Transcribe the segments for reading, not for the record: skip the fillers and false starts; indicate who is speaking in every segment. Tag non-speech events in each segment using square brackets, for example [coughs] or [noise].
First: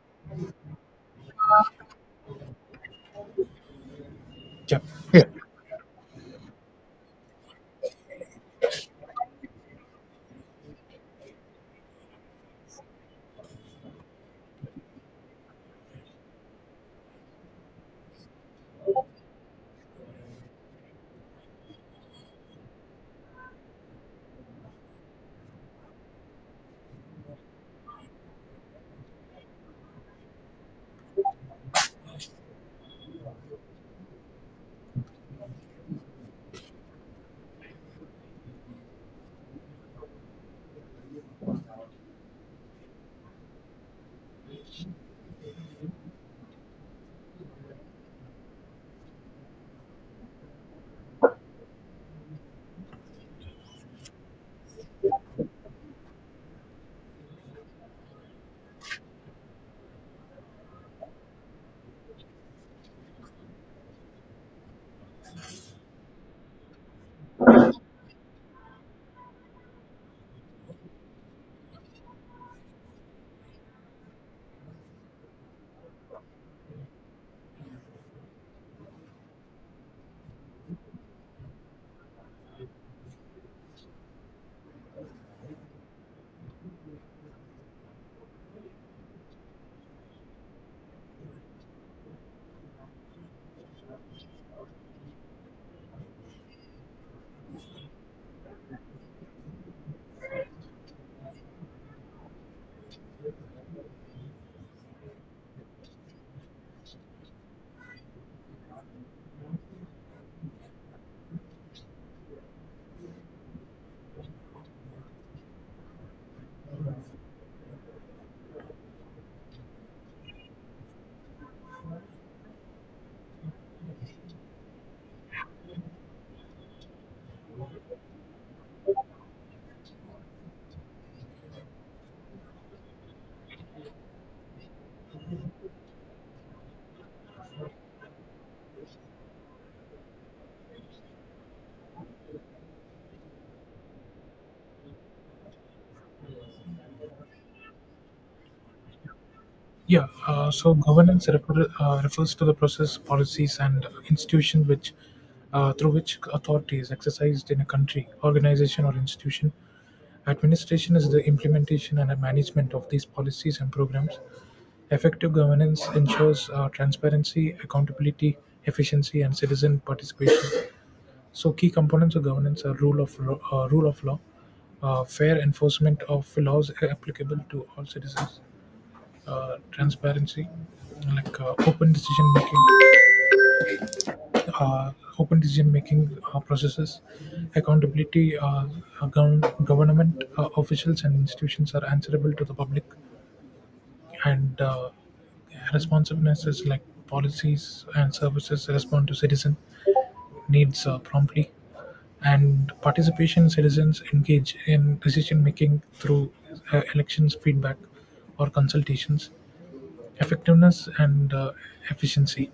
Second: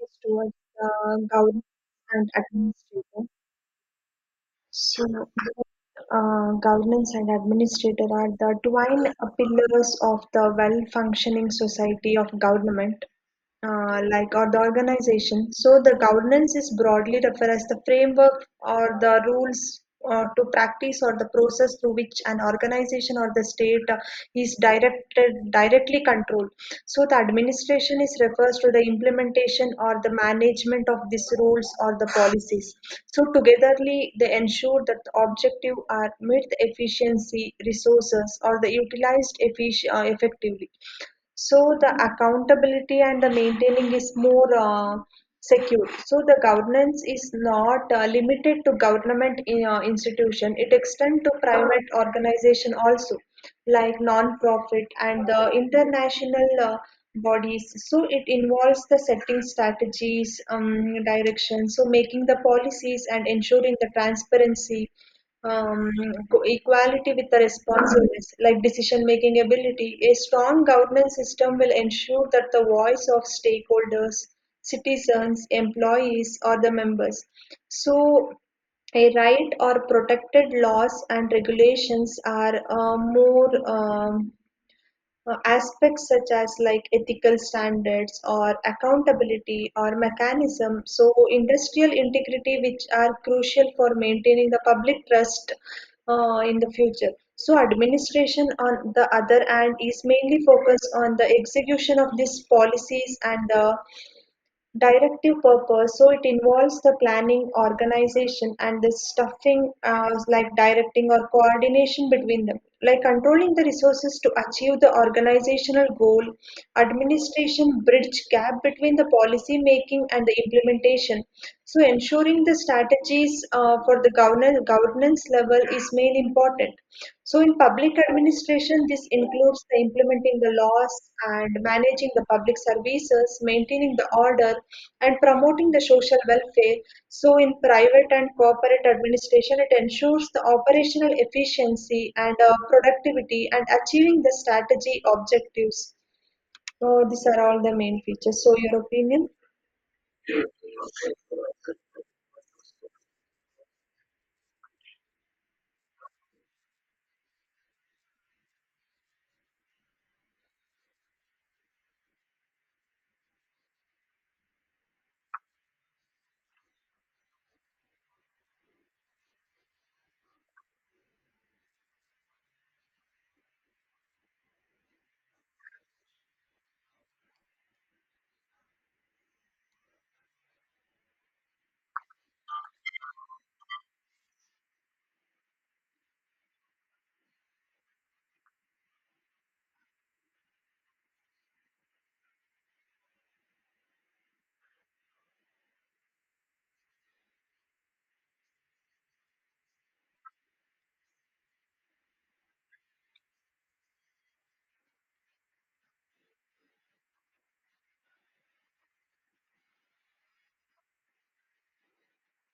Speaker 1: Is towards the governance and administrator.
Speaker 2: Yeah,
Speaker 1: So,
Speaker 2: Yeah.
Speaker 1: uh, governance and administrator are the twin pillars of the well functioning society of government like or the organization. So the governance is broadly referred as the framework or the rules to practice or the process through which an organization or the state is directed directly controlled. So the administration is refers to the implementation or the management of these rules or the policies. So togetherly they ensure that the objective are met the efficiency, resources or the utilized effectively. So the accountability and the maintaining is more secure. So the governance is not limited to government institution. It extends to private organization also, like non-profit and the international bodies. So it involves the setting strategies, direction. So making the policies and ensuring the transparency um, equality with the responsiveness, like decision making ability. A strong governance system will ensure that the voice of stakeholders, citizens, employees, or the members. So, a right or protected laws and regulations are more. Aspects such as like ethical standards or accountability or mechanism, so industrial integrity which are crucial for maintaining the public trust in the future. So administration on the other hand is mainly focused on the execution of these policies and the directive purpose, so it involves the planning organization and the stuffing like directing or coordination between them, like controlling the resources to achieve the organizational goal. Administration bridge gap between the policy making and the implementation, so ensuring the strategies for the governance level is main important. So in public administration, this includes the implementing the laws and managing the public services, maintaining the order, and promoting the social welfare. So in private and corporate administration, it ensures the operational efficiency and productivity and achieving the strategy objectives. So these are all the main features. So your opinion?
Speaker 2: Yeah. Governance refers to the process, policies, and institutions which, through which authority is exercised in a country, organization, or institution. Administration is the implementation and management of these policies and programs. Effective governance ensures transparency, accountability, efficiency, and citizen participation. So, key components of governance are rule of law, fair enforcement of laws applicable to all citizens, transparency, like uh, open decision making processes, accountability. Government officials and institutions are answerable to the public, and responsiveness, like policies and services respond to citizen needs promptly, and participation, citizens engage in decision making through elections, feedback, or consultations. Effectiveness and efficiency,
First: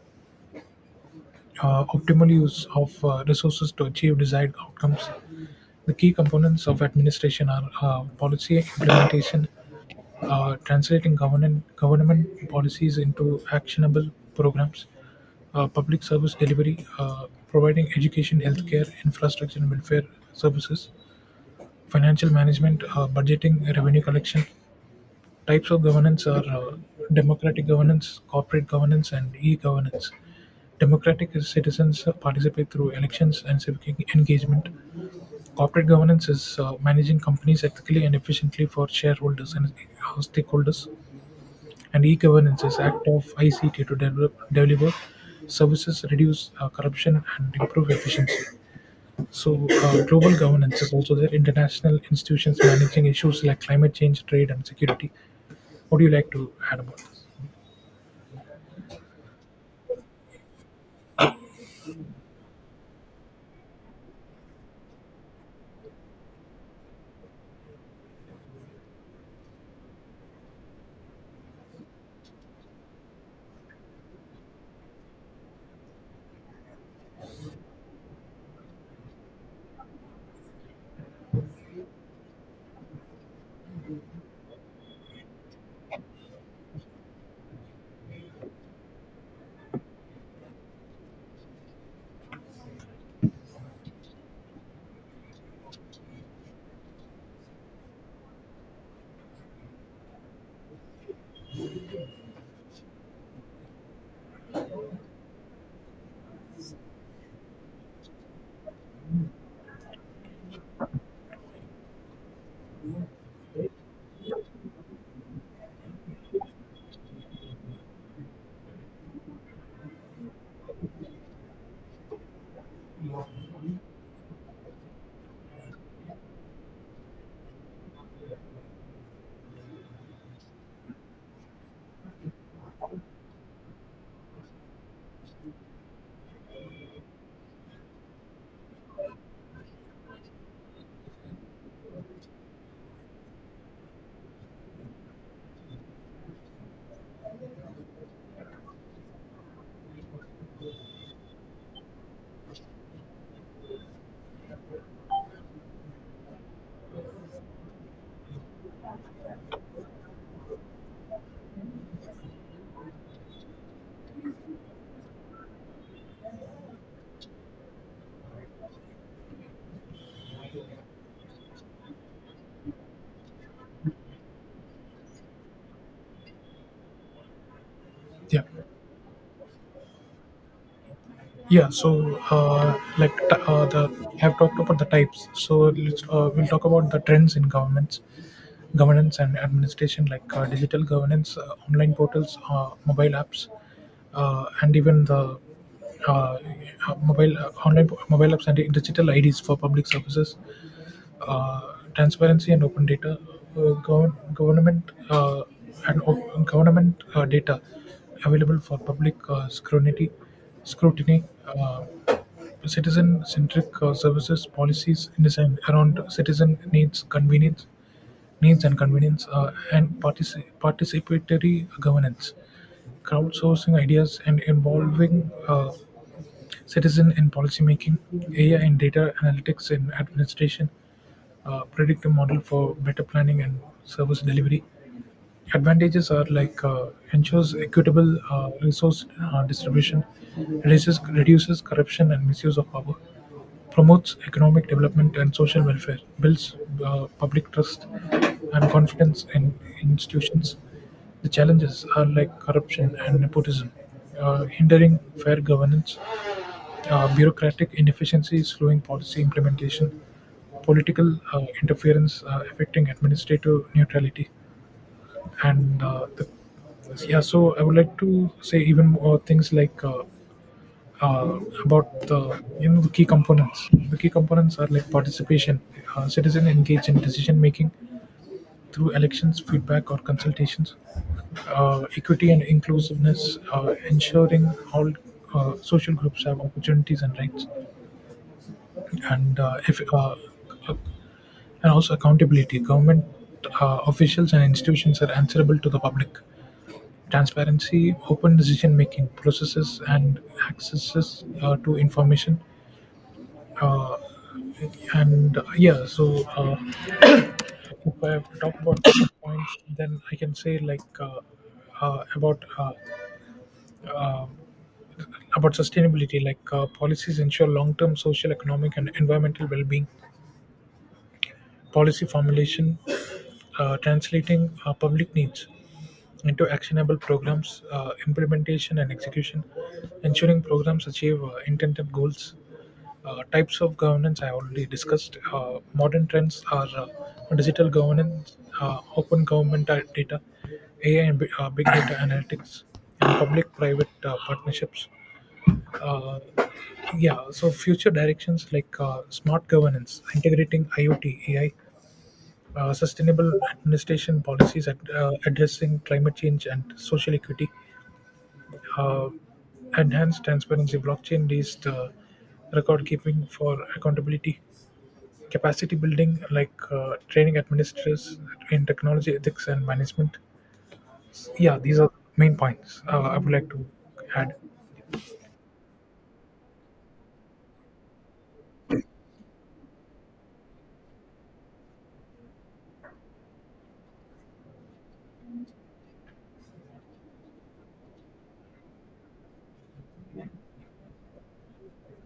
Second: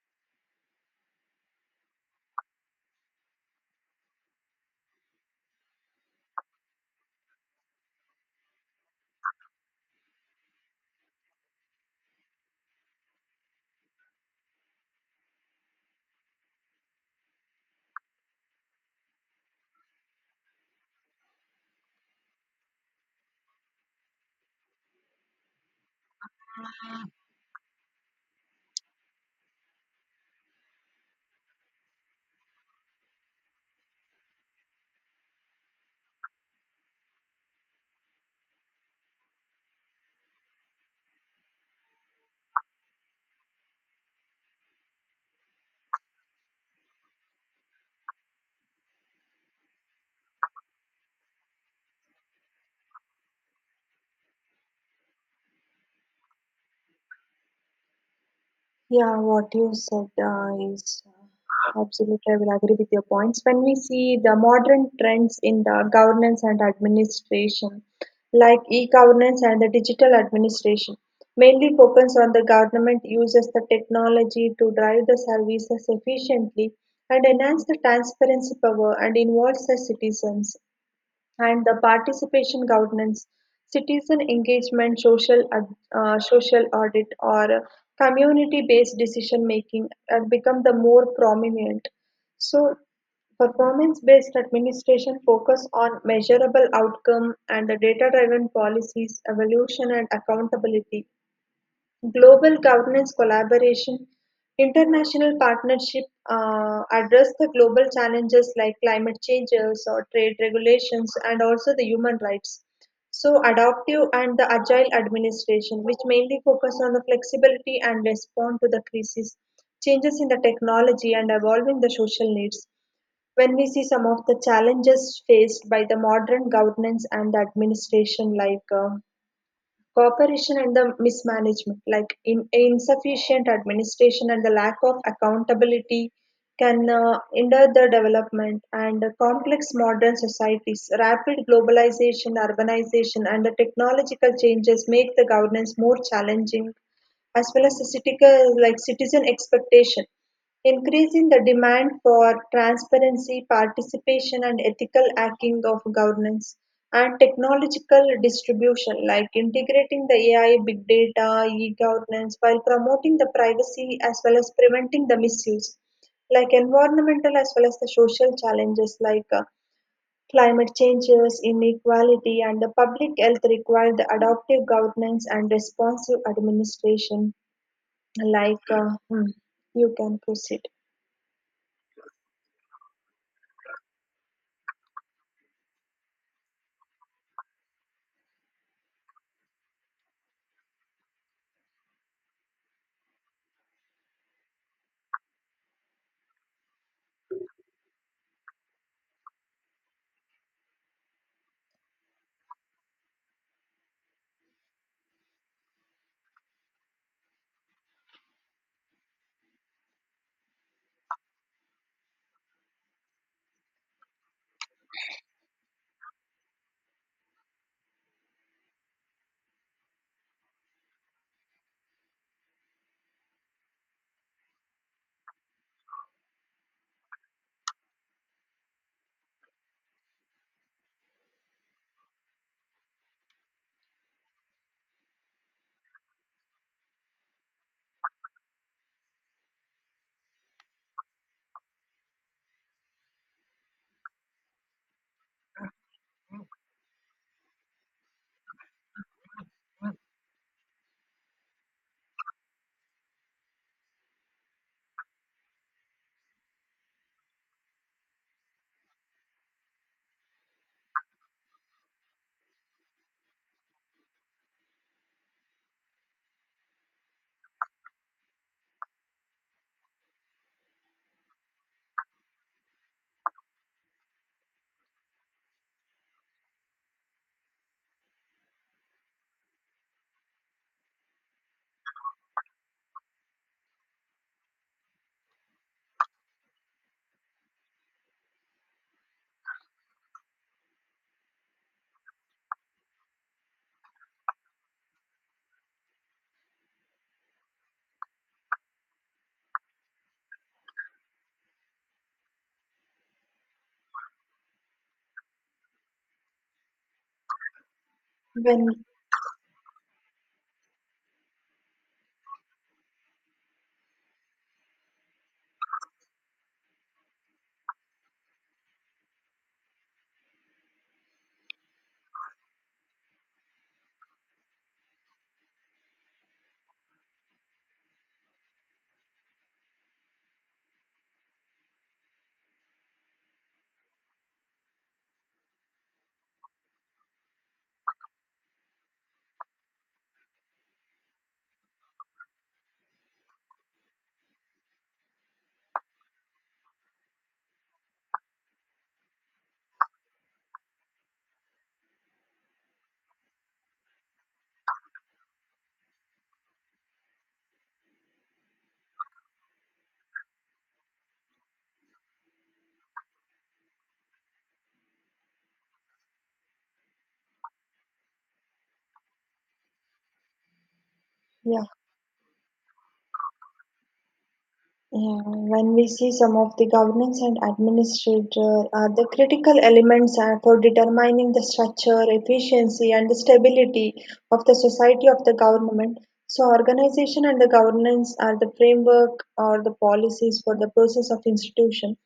Speaker 2: optimal use of resources to achieve desired outcomes. The key components of administration are policy implementation, translating government policies into actionable programs, public service delivery, providing education, healthcare, infrastructure, and welfare services, financial management, budgeting, revenue collection. Types of governance are democratic governance, corporate governance, and e-governance. Democratic is citizens participate through elections and civic engagement. Corporate governance is managing companies ethically and efficiently for shareholders and stakeholders. And e-governance is act of ICT to develop, deliver services, reduce corruption, and improve efficiency. So, global governance is also there. International institutions managing issues like climate change, trade, and security. What do you like to add about?
Speaker 1: Yeah, what you said is absolutely, I will agree with your points. When we see the modern trends in the governance and administration, like e governance and the digital administration, mainly focus on the government uses the technology to drive the services efficiently and enhance the transparency power and involves the citizens and the participation governance, citizen engagement, social, social audit, or community-based decision making have become the more prominent. So, performance-based administration focus on measurable outcome and the data-driven policies, evolution, and accountability. Global governance collaboration, international partnership address the global challenges like climate changes or trade regulations and also the human rights. So adaptive and the agile administration, which mainly focus on the flexibility and respond to the crisis, changes in the technology and evolving the social needs. When we see some of the challenges faced by the modern governance and administration, like cooperation and the mismanagement, like in insufficient administration and the lack of accountability, can hinder the development and complex modern societies. Rapid globalization, urbanization, and the technological changes make the governance more challenging, as well as the citizen, like citizen expectation. Increasing the demand for transparency, participation and ethical hacking of governance, and technological distribution, like integrating the AI, big data, e-governance, while promoting the privacy as well as preventing the misuse, like environmental as well as the social challenges like climate changes, inequality, and the public health require the adaptive governance and responsive administration.
Speaker 2: Yeah,
Speaker 1: Like hmm, you can proceed
Speaker 2: yeah. So, like t- the we have talked about the types. So let's we'll talk about the trends in governments, governance and administration, like digital governance, online portals, mobile apps, and even the uh, mobile online mobile apps and digital IDs for public services. Transparency and open data, uh, gov- government uh, government data available for public scrutiny, uh, citizen-centric services policies designed around citizen needs, convenience, needs and convenience, and participatory governance, crowdsourcing ideas and involving citizens in policymaking, AI in data analytics in administration, predictive model for better planning and service delivery. Advantages are ensures equitable resource distribution, reduces corruption and misuse of power, promotes economic development and social welfare, builds public trust and confidence in institutions. The challenges are like corruption and nepotism, hindering fair governance, bureaucratic inefficiency slowing policy implementation, political interference affecting administrative neutrality, and uh, the, yeah. So I would like to say even more things uh, about the the key components. The key components are like participation, citizen engaged in decision making through elections, feedback, or consultations, equity and inclusiveness, ensuring all social groups have opportunities and rights, and if ac- and also accountability. Government officials and institutions are answerable to the public. Transparency, open decision making processes, and accesses to information. Uh, and yeah, so If I have to talk about
Speaker 1: when.
Speaker 2: [coughs] other points, then I can say uh, about uh, uh, about sustainability, like policies ensure long-term social, economic, and environmental well-being. Policy formulation, translating public needs into actionable programs, implementation and execution, ensuring programs achieve intended goals. Types of governance I already discussed. Modern trends are digital governance, open government data, AI and big data analytics, and public-private partnerships. Uh, yeah, so future directions like smart governance, integrating IoT, AI, sustainable administration policies addressing climate change and social equity, uh, enhanced transparency, blockchain based record keeping for accountability, capacity building like training administrators in technology, ethics, and management. Yeah,
Speaker 1: Yeah,
Speaker 2: these are main points I would like to add.
Speaker 1: yeah. When we see some of the governance and administrator are the critical elements for determining the structure, efficiency, and the stability of the society of the government. So, organization and the governance are the framework or the policies for the process of institution.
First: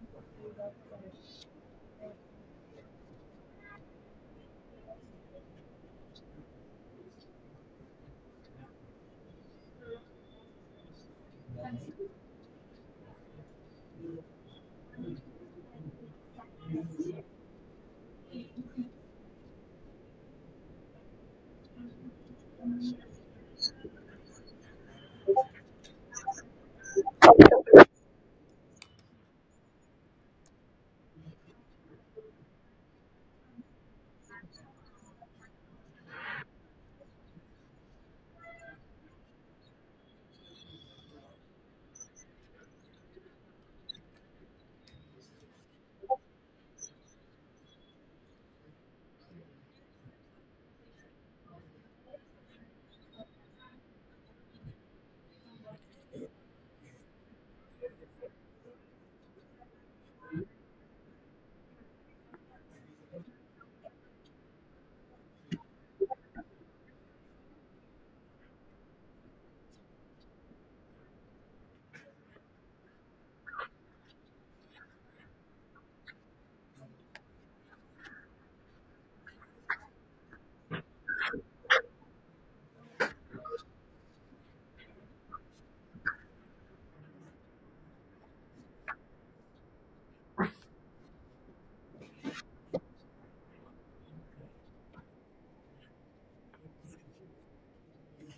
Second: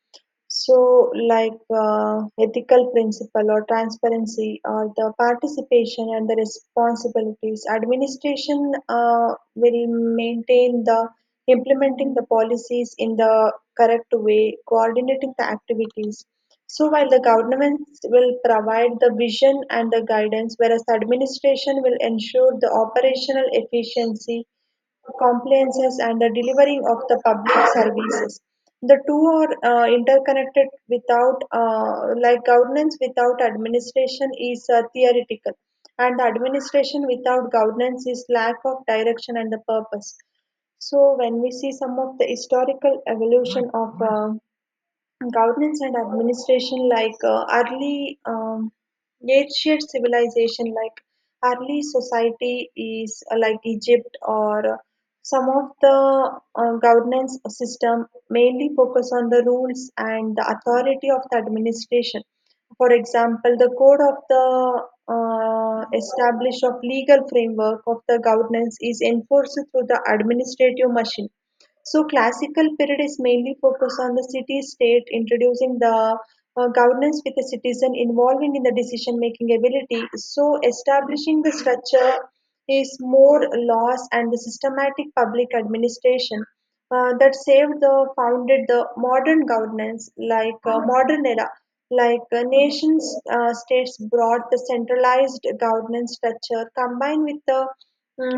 Speaker 1: So, like ethical principle or transparency or the participation and the responsibilities, administration will maintain the implementing the policies in the correct way, coordinating the activities. So, while the governments will provide the vision and the guidance, whereas the administration will ensure the operational efficiency compliances and the delivering of the public services. The two are interconnected without, like governance without administration is theoretical, and the administration without governance is lack of direction and the purpose. So, when we see some of the historical evolution of governance and administration, like early ancient civilization, like early society is like Egypt or some of the governance system mainly focus on the rules and the authority of the administration. For example, the code of the established of legal framework of the governance is enforced through the administrative machine. So classical period is mainly focused on the city-state introducing the governance with the citizen involvement in the decision-making ability. So establishing the structure is more laws and the systematic public administration that saved the founded the modern governance, like modern era, like nations states brought the centralized governance structure combined with the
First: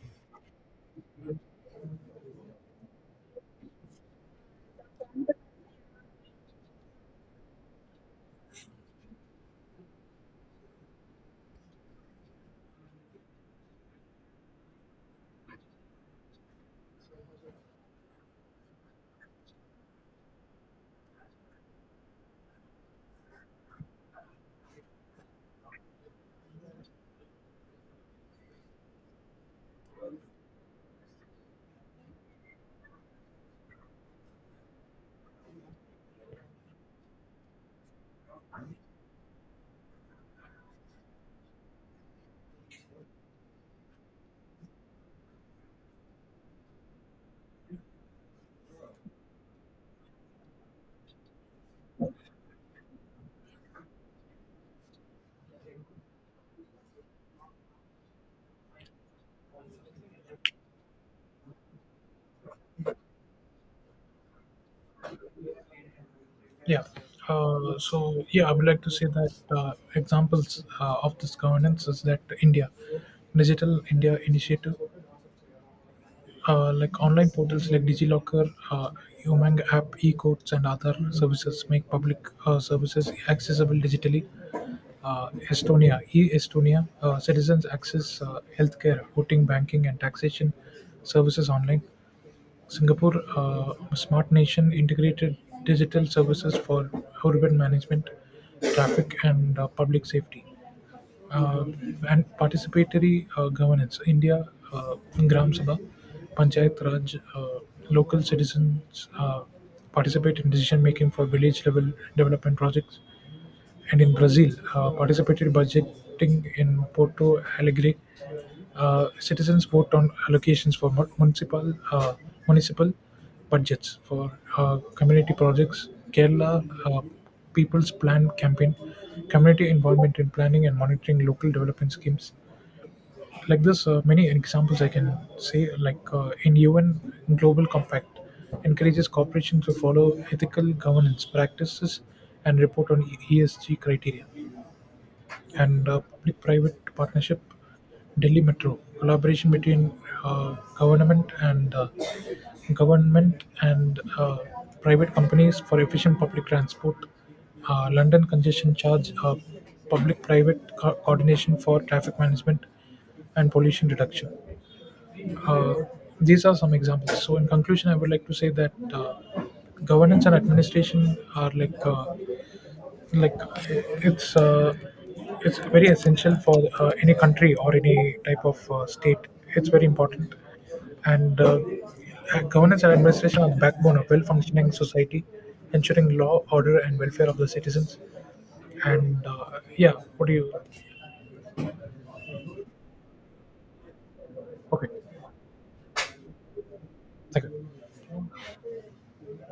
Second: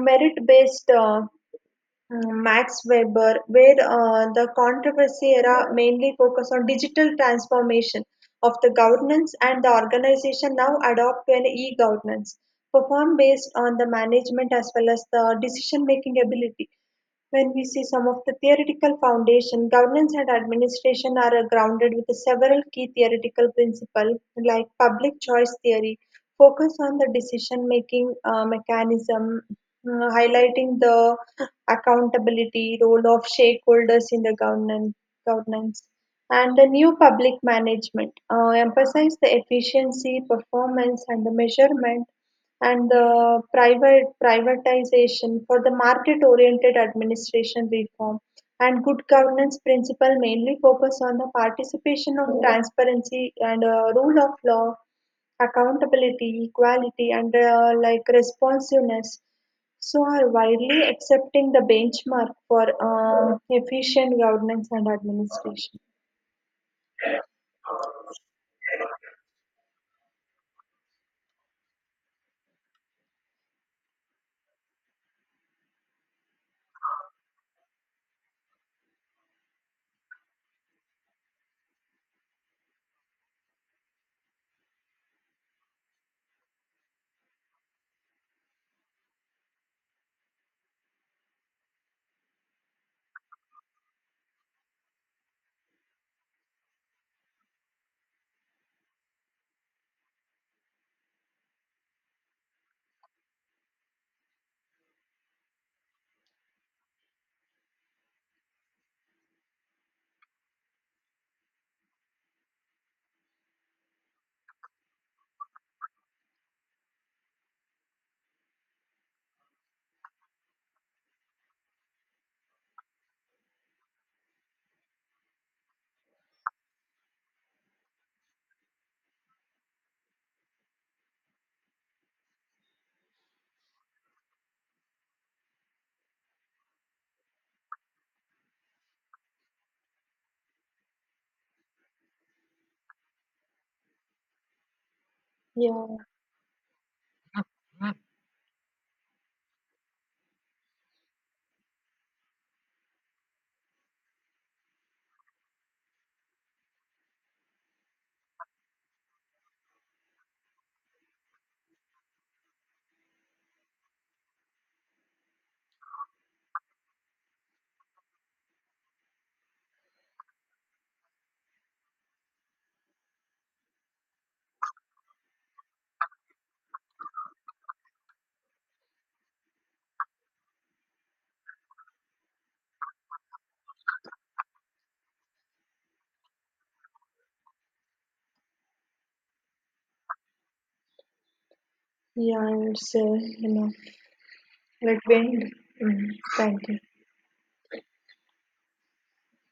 Speaker 1: merit based mm, Max Weber, where the controversy era mainly focused on digital transformation of the governance and the organization now adopt to an e-governance performed based on the management as well as the decision-making ability. When we see some of the theoretical foundation, governance and administration are grounded with several key theoretical principles like public choice theory, focus on the decision-making mechanism, highlighting the accountability role of stakeholders in the governance. And the new public management emphasize the efficiency, performance, and the measurement and the private privatization for the market oriented administration reform, and good governance principle mainly focus on the participation of transparency and rule of law, accountability, equality and like responsiveness, so are widely accepting the benchmark for efficient governance and administration.
Speaker 2: Yeah. I would like to say that examples of this governance is that, India Digital India Initiative, like online portals like DigiLocker, Umang app, e-courts, and other services make public services accessible digitally. Estonia, e-Estonia, citizens access healthcare, voting, banking, and taxation services online. Singapore, smart nation, integrated digital services for urban management, traffic, and public safety, uh, and participatory governance. India, uh, Gram Sabha, Panchayat Raj, local citizens participate in decision making for village level development projects, and in Brazil, participated budgeting in Porto Alegre. Citizens vote on allocations for municipal budgets for community projects. Kerala People's Plan campaign, community involvement in planning and monitoring local development schemes. Like this, many examples I can say. Like in UN Global Compact, encourages corporations to follow ethical governance practices and report on ESG criteria, and
Speaker 1: Yeah,
Speaker 2: public-private partnership, Delhi Metro, collaboration between uh, government and uh, government and private companies for efficient public transport, London congestion charge, public-private coordination for traffic management and pollution reduction. Uh, these are some examples. So, in conclusion, I would like to say that governance and administration are like it's uh, it's very essential for any country or any type of state. It's very important, and governance and administration are the backbone of well functioning society, ensuring law, order, and welfare of the citizens. And yeah what do you
Speaker 1: yeah, it's you know
Speaker 2: Okay,
Speaker 1: like when, mm, thank you.
Speaker 2: thank you.